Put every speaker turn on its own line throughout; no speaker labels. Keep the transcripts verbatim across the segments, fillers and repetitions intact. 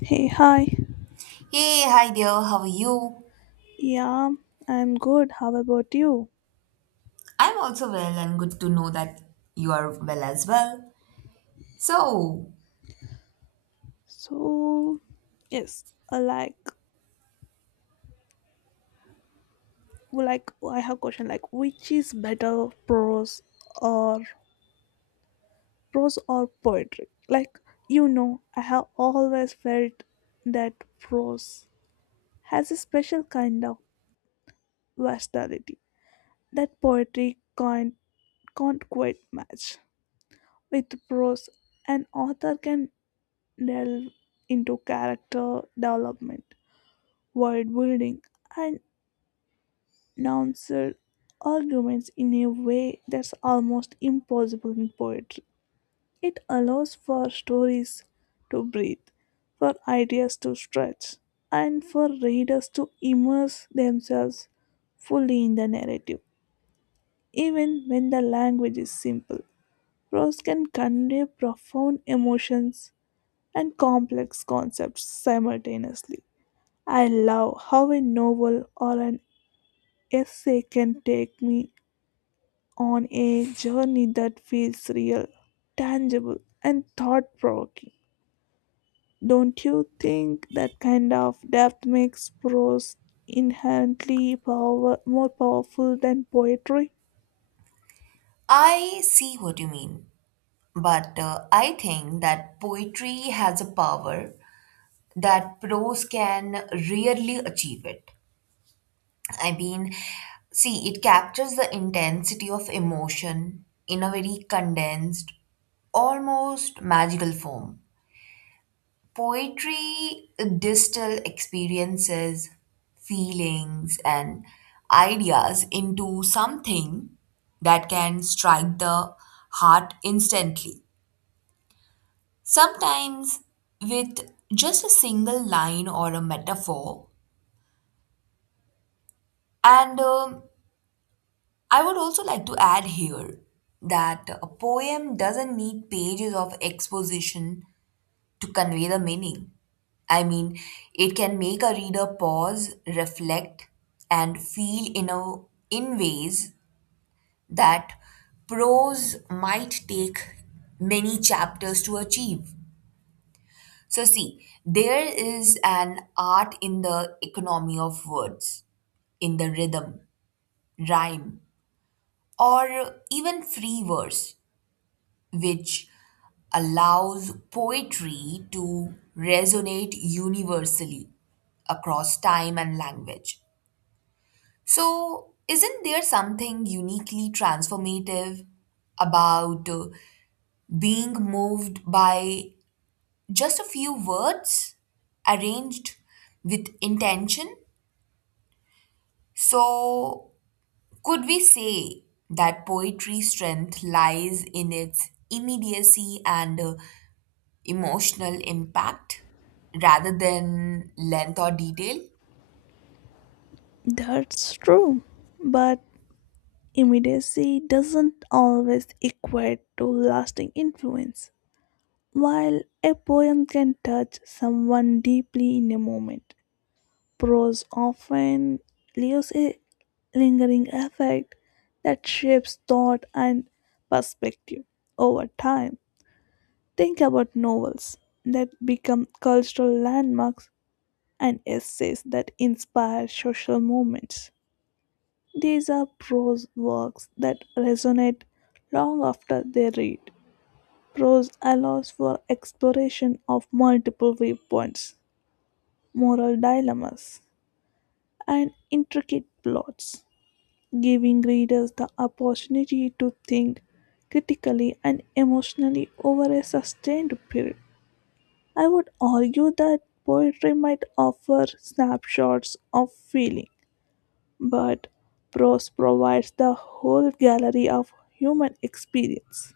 Hey, hi.
Hey, hi dear, how are you?
Yeah, I'm good. How about you?
I'm also well and good to know that you are well as well. So,
So, yes, uh, like, like I have question like, which is better, prose or prose or poetry? Like, you know, I have always felt that prose has a special kind of versatility that poetry can't can't quite match. With prose, an author can delve into character development world building, and nuanced arguments in a way that's almost impossible in poetry. It allows for stories to breathe, for ideas to stretch, and for readers to immerse themselves fully in the narrative. Even when the language is simple, prose can convey profound emotions and complex concepts simultaneously. I love how a novel or an essay can take me on a journey that feels real, tangible, and thought provoking. Don't you think that kind of depth makes prose inherently power- more powerful than poetry?
I see what you mean, but uh, I think that poetry has a power that prose can rarely achieve it. I mean, see, it captures the intensity of emotion in a very condensed, almost magical form. Poetry distill experiences, feelings, and ideas into something that can strike the heart instantly. Sometimes with just a single line or a metaphor. And um, I would also like to add here that a poem doesn't need pages of exposition to convey the meaning. I mean, it can make a reader pause, reflect, and feel in a in ways that prose might take many chapters to achieve. So see, there is an art in the economy of words, in the rhythm, rhyme, or even free verse, which allows poetry to resonate universally across time and language. So, isn't there something uniquely transformative about uh, being moved by just a few words arranged with intention? So, could we say that poetry's strength lies in its immediacy and uh, emotional impact rather than length or detail?
That's true, but immediacy doesn't always equate to lasting influence. While a poem can touch someone deeply in a moment, prose often leaves a lingering effect that shapes thought and perspective over time. Think about novels that become cultural landmarks and essays that inspire social movements. These are prose works that resonate long after they read. Prose allows for exploration of multiple viewpoints, moral dilemmas, and intricate plots, giving readers the opportunity to think critically and emotionally over a sustained period. I would argue that poetry might offer snapshots of feeling, but prose provides the whole gallery of human experience.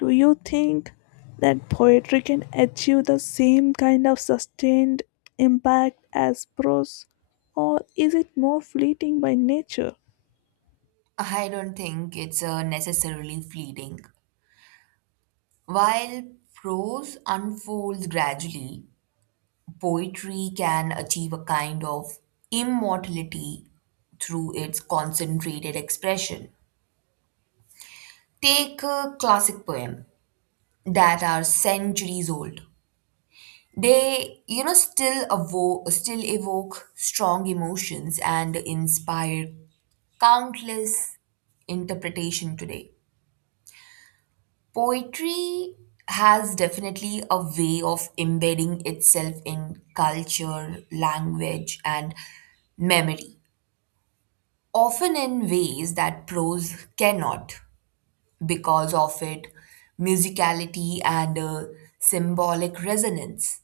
Do you think that poetry can achieve the same kind of sustained impact as prose, or is it more fleeting by nature?
I don't think it's uh, necessarily fleeting. While prose unfolds gradually, poetry can achieve a kind of immortality through its concentrated expression. Take a classic poem that are centuries old. They, you know, still evoke, still evoke strong emotions and inspire countless interpretation today. Poetry has definitely a way of embedding itself in culture, language, and memory, often in ways that prose cannot because of its musicality and uh, symbolic resonance.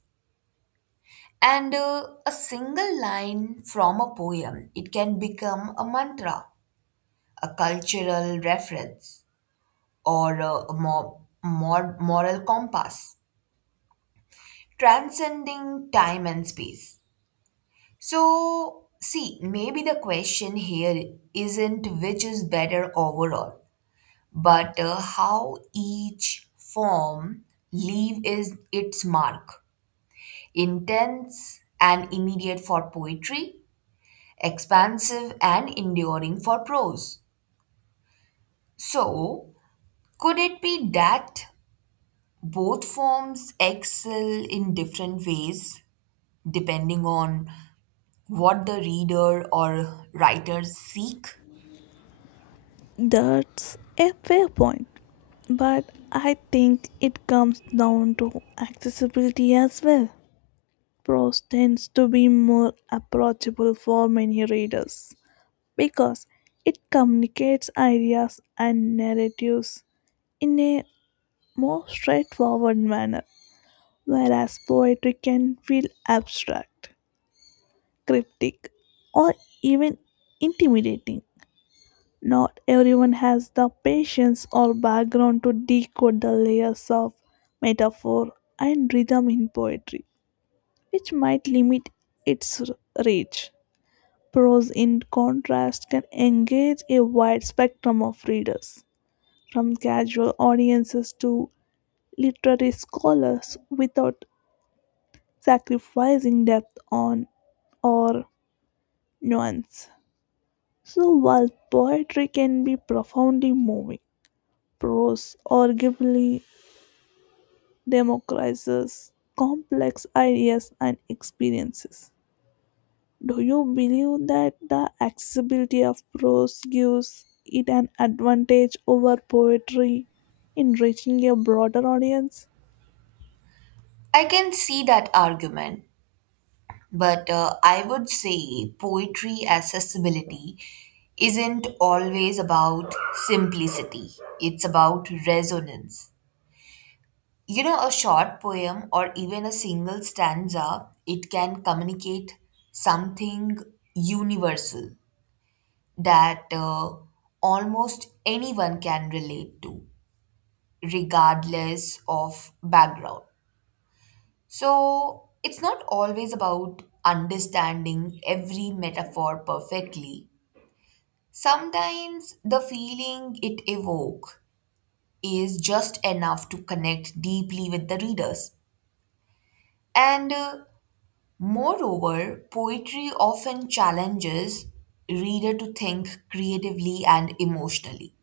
And uh, a single line from a poem, it can become a mantra, a cultural reference, or uh, a more, more moral compass, transcending time and space. So, see, maybe the question here isn't which is better overall, but uh, how each form leave is its mark. Intense and immediate for poetry, expansive and enduring for prose. So, could it be that both forms excel in different ways depending on what the reader or writer seek?
That's a fair point, but I think it comes down to accessibility as well. Prose tends to be more approachable for many readers because it communicates ideas and narratives in a more straightforward manner, whereas poetry can feel abstract, cryptic, or even intimidating. Not everyone has the patience or background to decode the layers of metaphor and rhythm in poetry, which might limit its r- reach. Prose, in contrast, can engage a wide spectrum of readers, from casual audiences to literary scholars, without sacrificing depth on or nuance. So, while poetry can be profoundly moving, prose arguably democratizes complex ideas and experiences. Do you believe that the accessibility of prose gives it an advantage over poetry in reaching a broader audience?
I can see that argument, but uh, I would say poetry accessibility isn't always about simplicity, it's about resonance. You know, a short poem or even a single stanza, it can communicate something universal that uh, almost anyone can relate to, regardless of background. So it's not always about understanding every metaphor perfectly. Sometimes the feeling it evokes is just enough to connect deeply with the readers. And uh, moreover, poetry often challenges reader to think creatively and emotionally,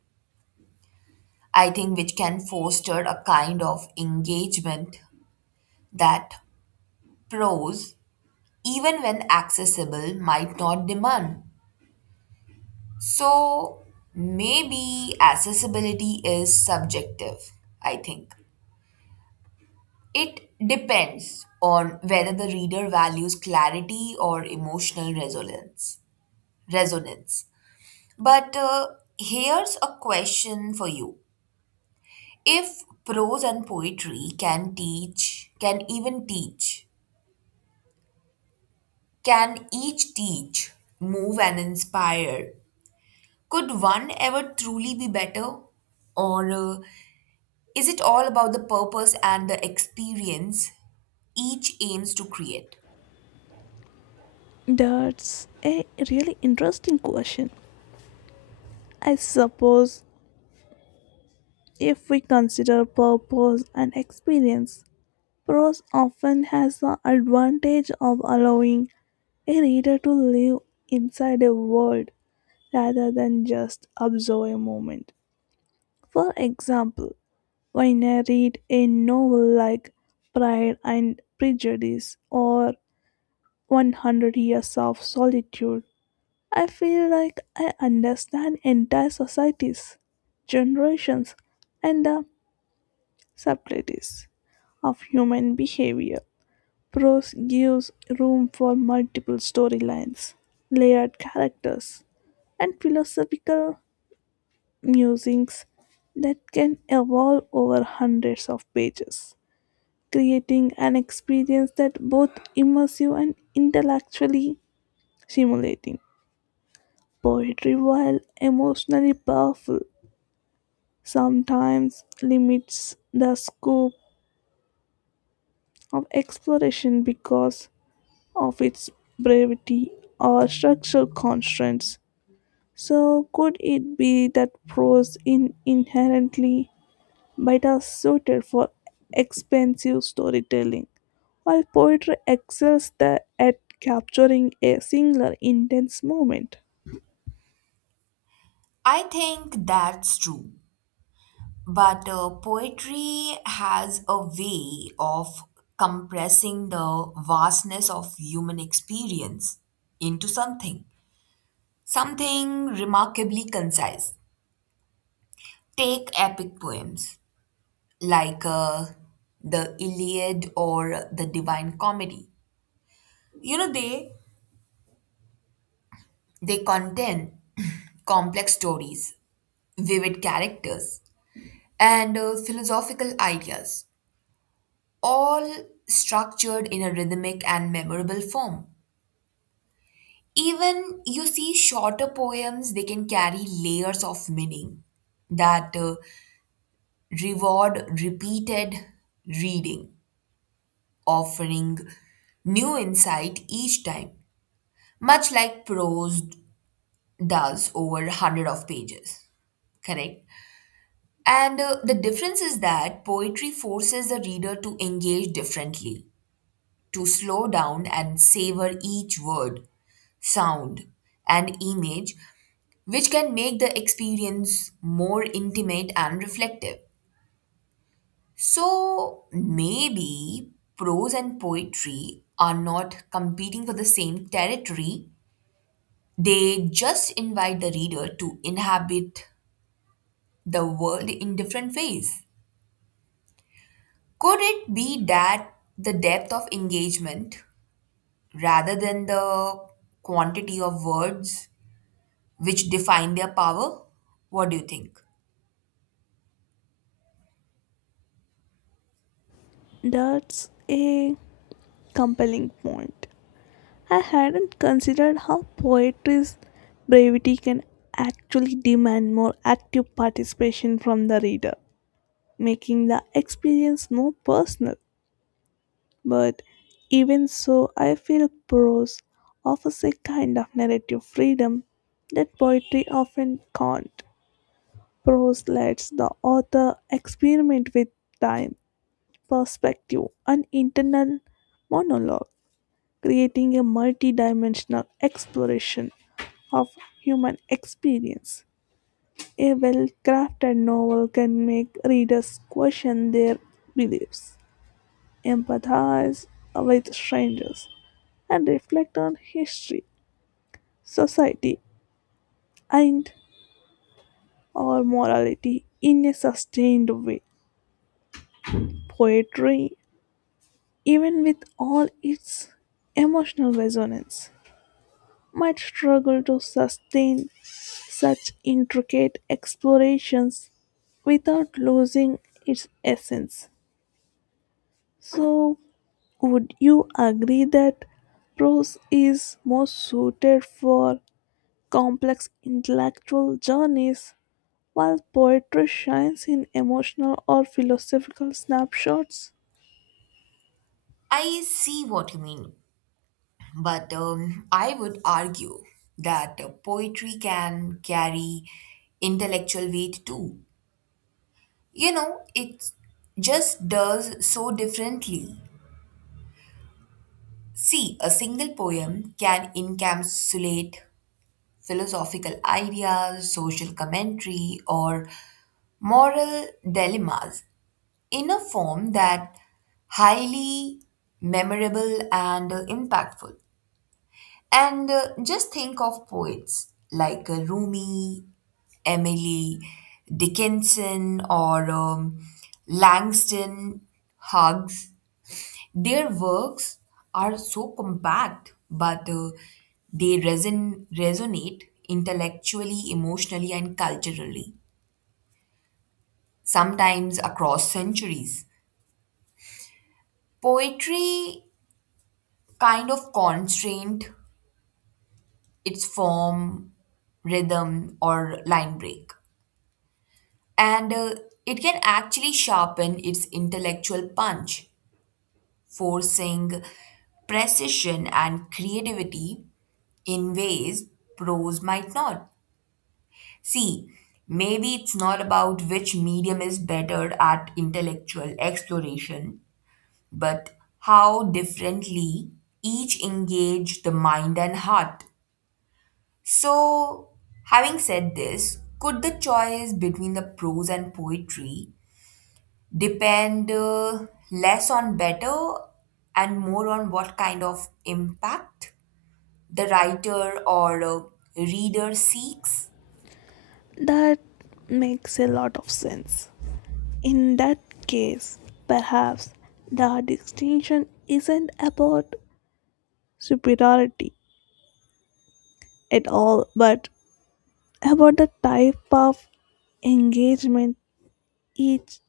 I think, which can foster a kind of engagement that prose, even when accessible, might not demand. So maybe accessibility is subjective, I think. It depends on whether the reader values clarity or emotional resonance. Resonance. But uh, here's a question for you. If prose and poetry can teach, can even teach can each teach, move, and inspire, could one ever truly be better? Or uh, is it all about the purpose and the experience each aims to create?
That's a really interesting question. I suppose if we consider purpose and experience, prose often has the advantage of allowing a reader to live inside a world rather than just observe a moment. For example, when I read a novel like Pride and Prejudice or one hundred Years of Solitude, I feel like I understand entire societies, generations, and the subtleties of human behavior. Prose gives room for multiple storylines, layered characters, and philosophical musings that can evolve over hundreds of pages, creating an experience that both immersive and intellectually stimulating. Poetry, while emotionally powerful, sometimes limits the scope of exploration because of its brevity or structural constraints. So, could it be that prose in inherently but are suited for expensive storytelling, while poetry excels the, at capturing a singular intense moment?
I think that's true. But uh, poetry has a way of compressing the vastness of human experience into something, something remarkably concise. Take epic poems like uh, the Iliad or the Divine Comedy. You know, they they contain complex stories, vivid characters, and uh, philosophical ideas, all structured in a rhythmic and memorable form. Even you see shorter poems, they can carry layers of meaning that uh, reward repeated reading, offering new insight each time, much like prose does over hundred of pages, correct. And uh, the difference is that poetry forces the reader to engage differently, to slow down and savor each word, sound, and image, which can make the experience more intimate and reflective. So maybe prose and poetry are not competing for the same territory. They just invite the reader to inhabit the world in different ways. Could it be that the depth of engagement, rather than the quantity of words, which define their power? What do you think?
That's a compelling point. I hadn't considered how poetry's brevity can actually demand more active participation from the reader, making the experience more personal. But even so, I feel prose offers a kind of narrative freedom that poetry often can't. Prose lets the author experiment with time, perspective, and internal monologue, creating a multidimensional exploration of human experience. A well crafted novel can make readers question their beliefs, empathize with strangers, and reflect on history, society, and our morality in a sustained way. Poetry, even with all its emotional resonance, might struggle to sustain such intricate explorations without losing its essence. So, would you agree that prose is more suited for complex intellectual journeys while poetry shines in emotional or philosophical snapshots?
I see what you mean, but um, I would argue that uh, poetry can carry intellectual weight too. You know, it just does so differently. See, a single poem can encapsulate philosophical ideas, social commentary, or moral dilemmas in a form that highly memorable and uh, impactful. And uh, just think of poets like uh, Rumi, Emily Dickinson, or um, Langston Hughes. Their works are so compact, but uh, they reson- resonate intellectually, emotionally, and culturally, sometimes across centuries. Poetry kind of constrained its form, rhythm, or line break, and uh, it can actually sharpen its intellectual punch, forcing precision and creativity in ways prose might not. See, maybe it's not about which medium is better at intellectual exploration, but how differently each engage the mind and heart. So, having said this, could the choice between the prose and poetry depend uh, less on better and more on what kind of impact the writer or uh, reader seeks?
That makes a lot of sense. In that case, perhaps the distinction isn't about superiority at all, but about the type of engagement each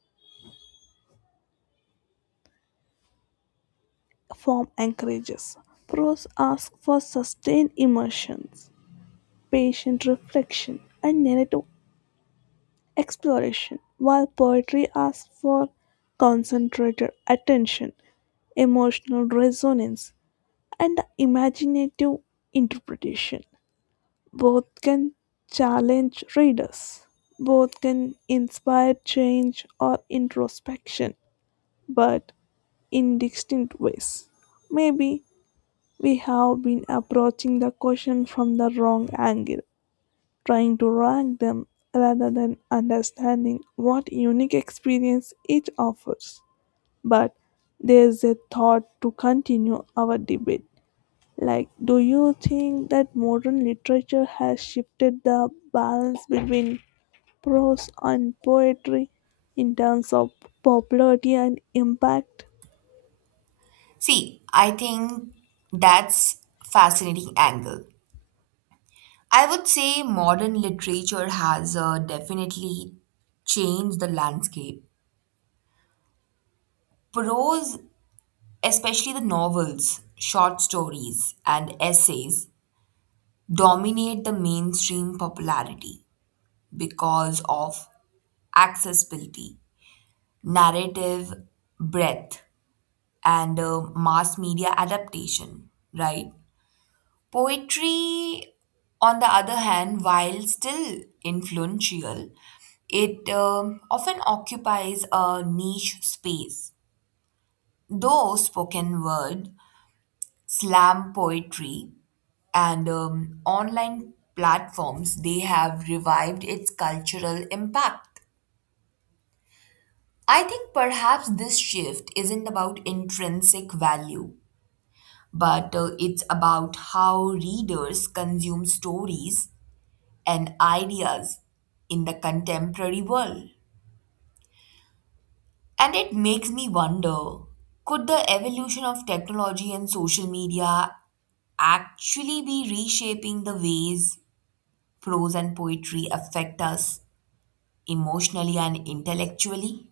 form encourages. Prose asks for sustained immersions, patient reflection, and narrative exploration, while poetry asks for concentrated attention, emotional resonance, and imaginative interpretation. Both can challenge readers, both can inspire change or introspection, but in distinct ways. Maybe we have been approaching the question from the wrong angle, trying to rank them rather than understanding what unique experience each offers. But there's a thought to continue our debate. Like, do you think that modern literature has shifted the balance between prose and poetry in terms of popularity and impact?
See, I think that's fascinating angle. I would say modern literature has uh, definitely changed the landscape. Prose, especially the novels, short stories, and essays, dominate the mainstream popularity because of accessibility, narrative breadth, and uh, mass media adaptation, right? Poetry, on the other hand, while still influential, it um, often occupies a niche space. Though spoken word, slam poetry, and um, online platforms, they have revived its cultural impact. I think perhaps this shift isn't about intrinsic value, but uh, it's about how readers consume stories and ideas in the contemporary world. And it makes me wonder, could the evolution of technology and social media actually be reshaping the ways prose and poetry affect us emotionally and intellectually?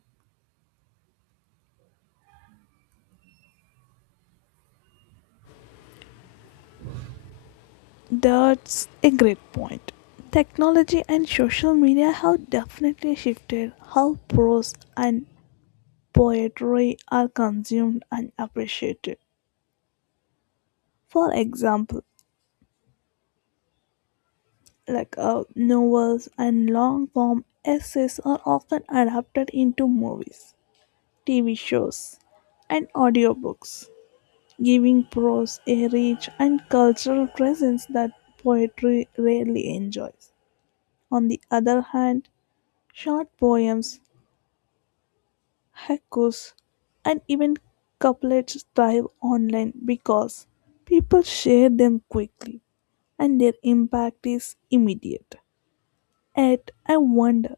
That's a great point. Technology and social media have definitely shifted how prose and poetry are consumed and appreciated. For example, like uh, novels and long form essays are often adapted into movies, T V shows, and audiobooks, giving prose a rich and cultural presence that poetry rarely enjoys. On the other hand, short poems, haikus, and even couplets thrive online because people share them quickly and their impact is immediate. Yet, I wonder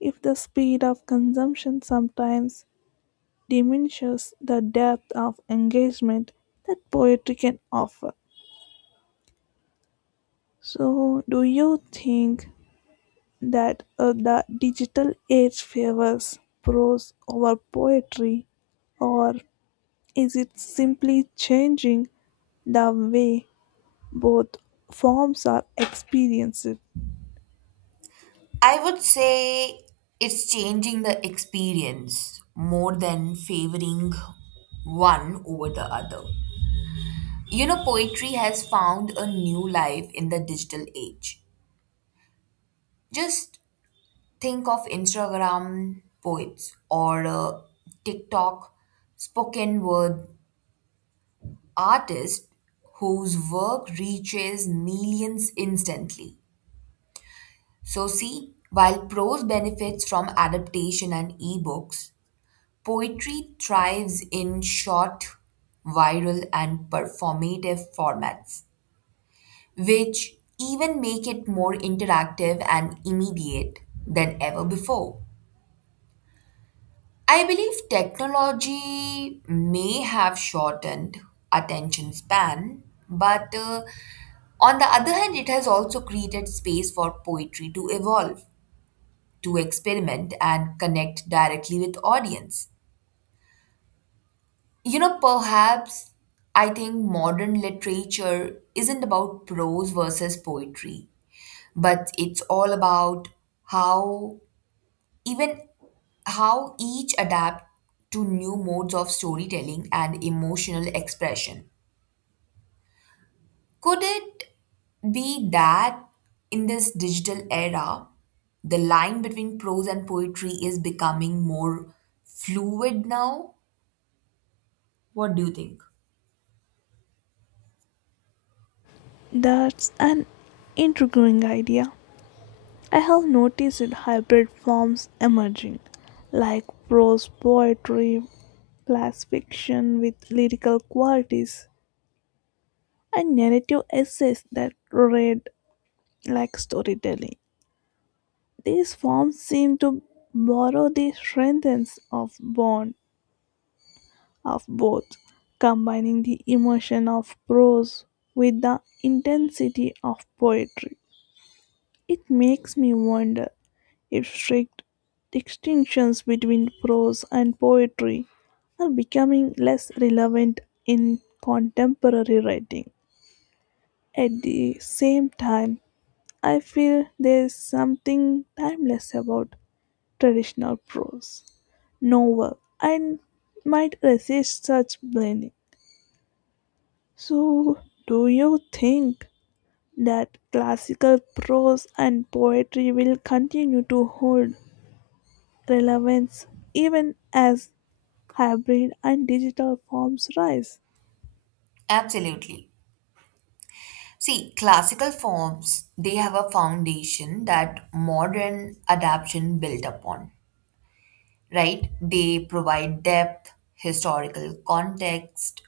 if the speed of consumption sometimes diminishes the depth of engagement that poetry can offer. So, do you think that uh, the digital age favors prose over poetry, or is it simply changing the way both forms are experienced?
I would say it's changing the experience more than favoring one over the other. You know, poetry has found a new life in the digital age. Just think of Instagram poets or uh, TikTok spoken word artists whose work reaches millions instantly. So, see, while prose benefits from adaptation and ebooks, poetry thrives in short, viral, and performative formats, which even make it more interactive and immediate than ever before. I believe technology may have shortened attention span, but uh, on the other hand, it has also created space for poetry to evolve, to experiment, and connect directly with audience. You know, perhaps I think modern literature isn't about prose versus poetry, but it's all about how even how each adapt to new modes of storytelling and emotional expression. Could it be that in this digital era the line between prose and poetry is becoming more fluid now? What do you think?
That's an intriguing idea. I have noticed hybrid forms emerging, like prose poetry, flash fiction with lyrical qualities, and narrative essays that read like storytelling. These forms seem to borrow the strengths of bond of both, combining the emotion of prose with the intensity of poetry. It makes me wonder if strict distinctions between prose and poetry are becoming less relevant in contemporary writing. At the same time, I feel there's something timeless about traditional prose, novel, and might resist such blending. So, do you think that classical prose and poetry will continue to hold relevance even as hybrid and digital forms rise?
Absolutely. See, classical forms, they have a foundation that modern adaptation built upon, right? They provide depth, historical context,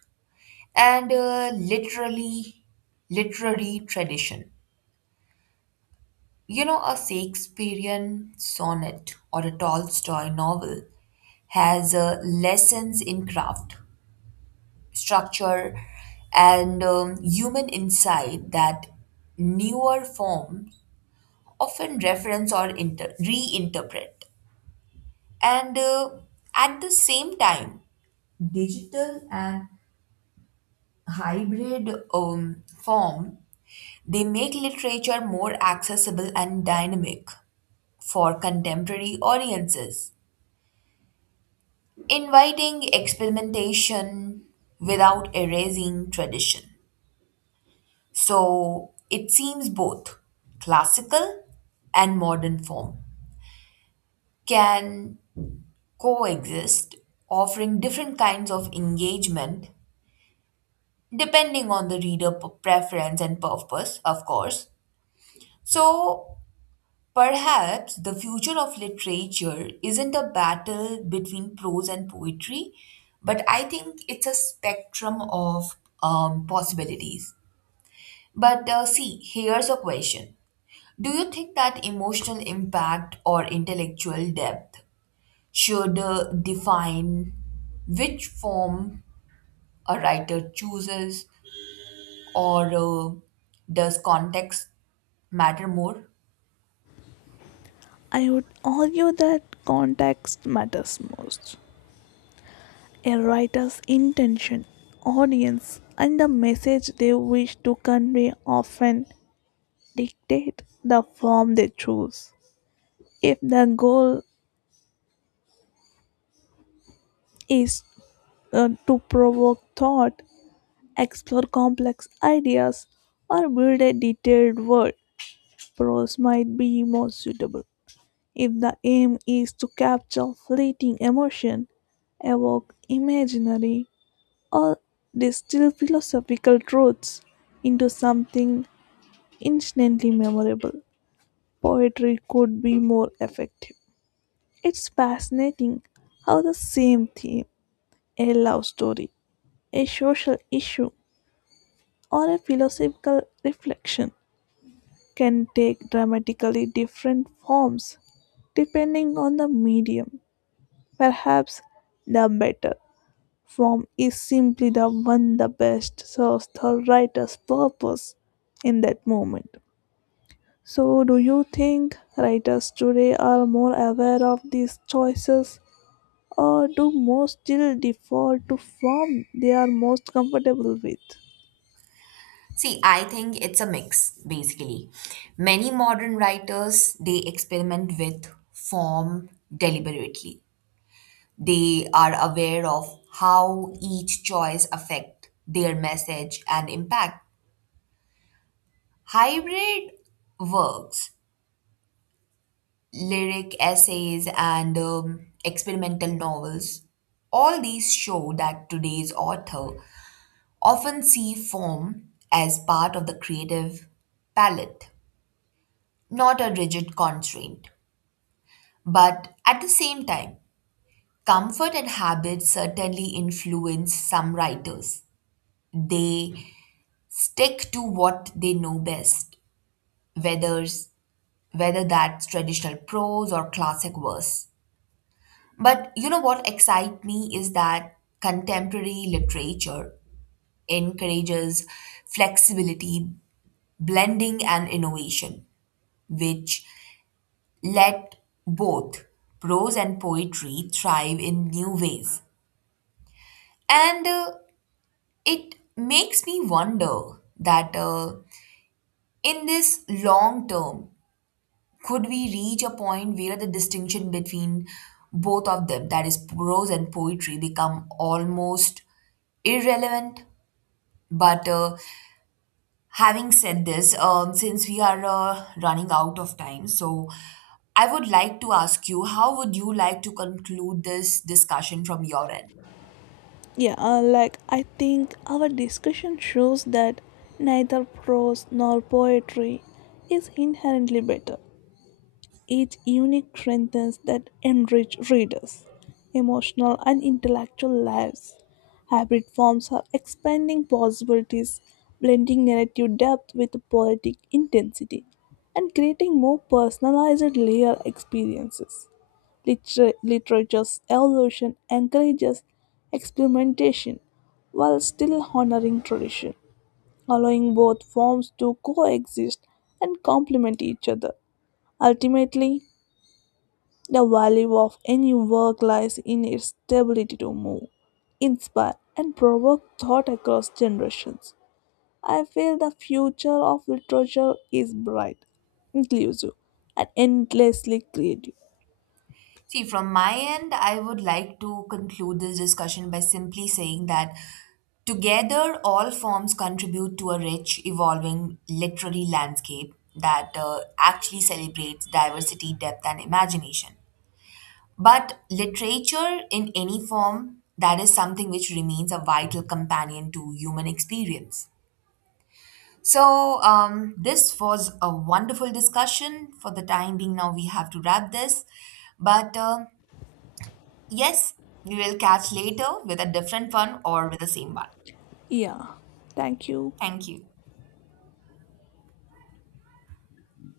and uh, literally literary tradition. You know, a Shakespearean sonnet or a Tolstoy novel has uh, lessons in craft, structure, and um, human insight that newer forms often reference or inter- reinterpret. And uh, at the same time, digital and hybrid um, form, they make literature more accessible and dynamic for contemporary audiences, inviting experimentation without erasing tradition. So it seems both classical and modern form can coexist, offering different kinds of engagement depending on the reader p- preference and purpose, of course. So perhaps the future of literature isn't a battle between prose and poetry, but I think it's a spectrum of um, possibilities. But uh, see, here's a question. Do you think that emotional impact or intellectual depth should uh, define which form a writer chooses, or uh, does context matter more?
I would argue that context matters most. A writer's intention, audience, and the message they wish to convey often dictate the form they choose. If the goal is uh, to provoke thought, explore complex ideas, or build a detailed world, prose might be more suitable. If the aim is to capture fleeting emotion, evoke imaginary, or distill philosophical truths into something instantly memorable, poetry could be more effective. It's fascinating how the same theme, a love story, a social issue, or a philosophical reflection, can take dramatically different forms depending on the medium. Perhaps the better form is simply the one the best serves the writer's purpose in that moment. So, do you think writers today are more aware of these choices, or do most still default to form they are most comfortable with?
See, I think it's a mix basically. Many modern writers they experiment with form deliberately. They are aware of how each choice affect their message and impact. Hybrid works, lyric essays and um, experimental novels, all these show that today's author often see form as part of the creative palette, not a rigid constraint. But at the same time, comfort and habit certainly influence some writers. They stick to what they know best, whether, whether that's traditional prose or classic verse. But you know what excites me is that contemporary literature encourages flexibility, blending, and innovation, which let both prose and poetry thrive in new ways. And uh, it makes me wonder that uh, in this long term, could we reach a point where the distinction between both of them, that is, prose and poetry, become almost irrelevant? But uh, Having said this, um, since we are uh, running out of time, so I would like to ask you, how would you like to conclude this discussion from your end?
Yeah, uh, like I think our discussion shows that neither prose nor poetry is inherently better. Each unique strengths that enrich readers' emotional and intellectual lives. Hybrid forms are expanding possibilities, blending narrative depth with poetic intensity, and creating more personalized layer experiences. Liter- literature's evolution encourages experimentation while still honoring tradition, allowing both forms to coexist and complement each other. Ultimately, the value of any work lies in its ability to move, inspire, and provoke thought across generations. I feel the future of literature is bright, inclusive, and endlessly creative.
See, from my end, I would like to conclude this discussion by simply saying that together all forms contribute to a rich, evolving literary landscape that uh, actually celebrates diversity, depth, and imagination. But literature in any form, that is something which remains a vital companion to human experience. So, um, this was a wonderful discussion. For the time being, now we have to wrap this. But uh, yes, we will catch later with a different one or with the same one.
Yeah, thank you.
Thank you.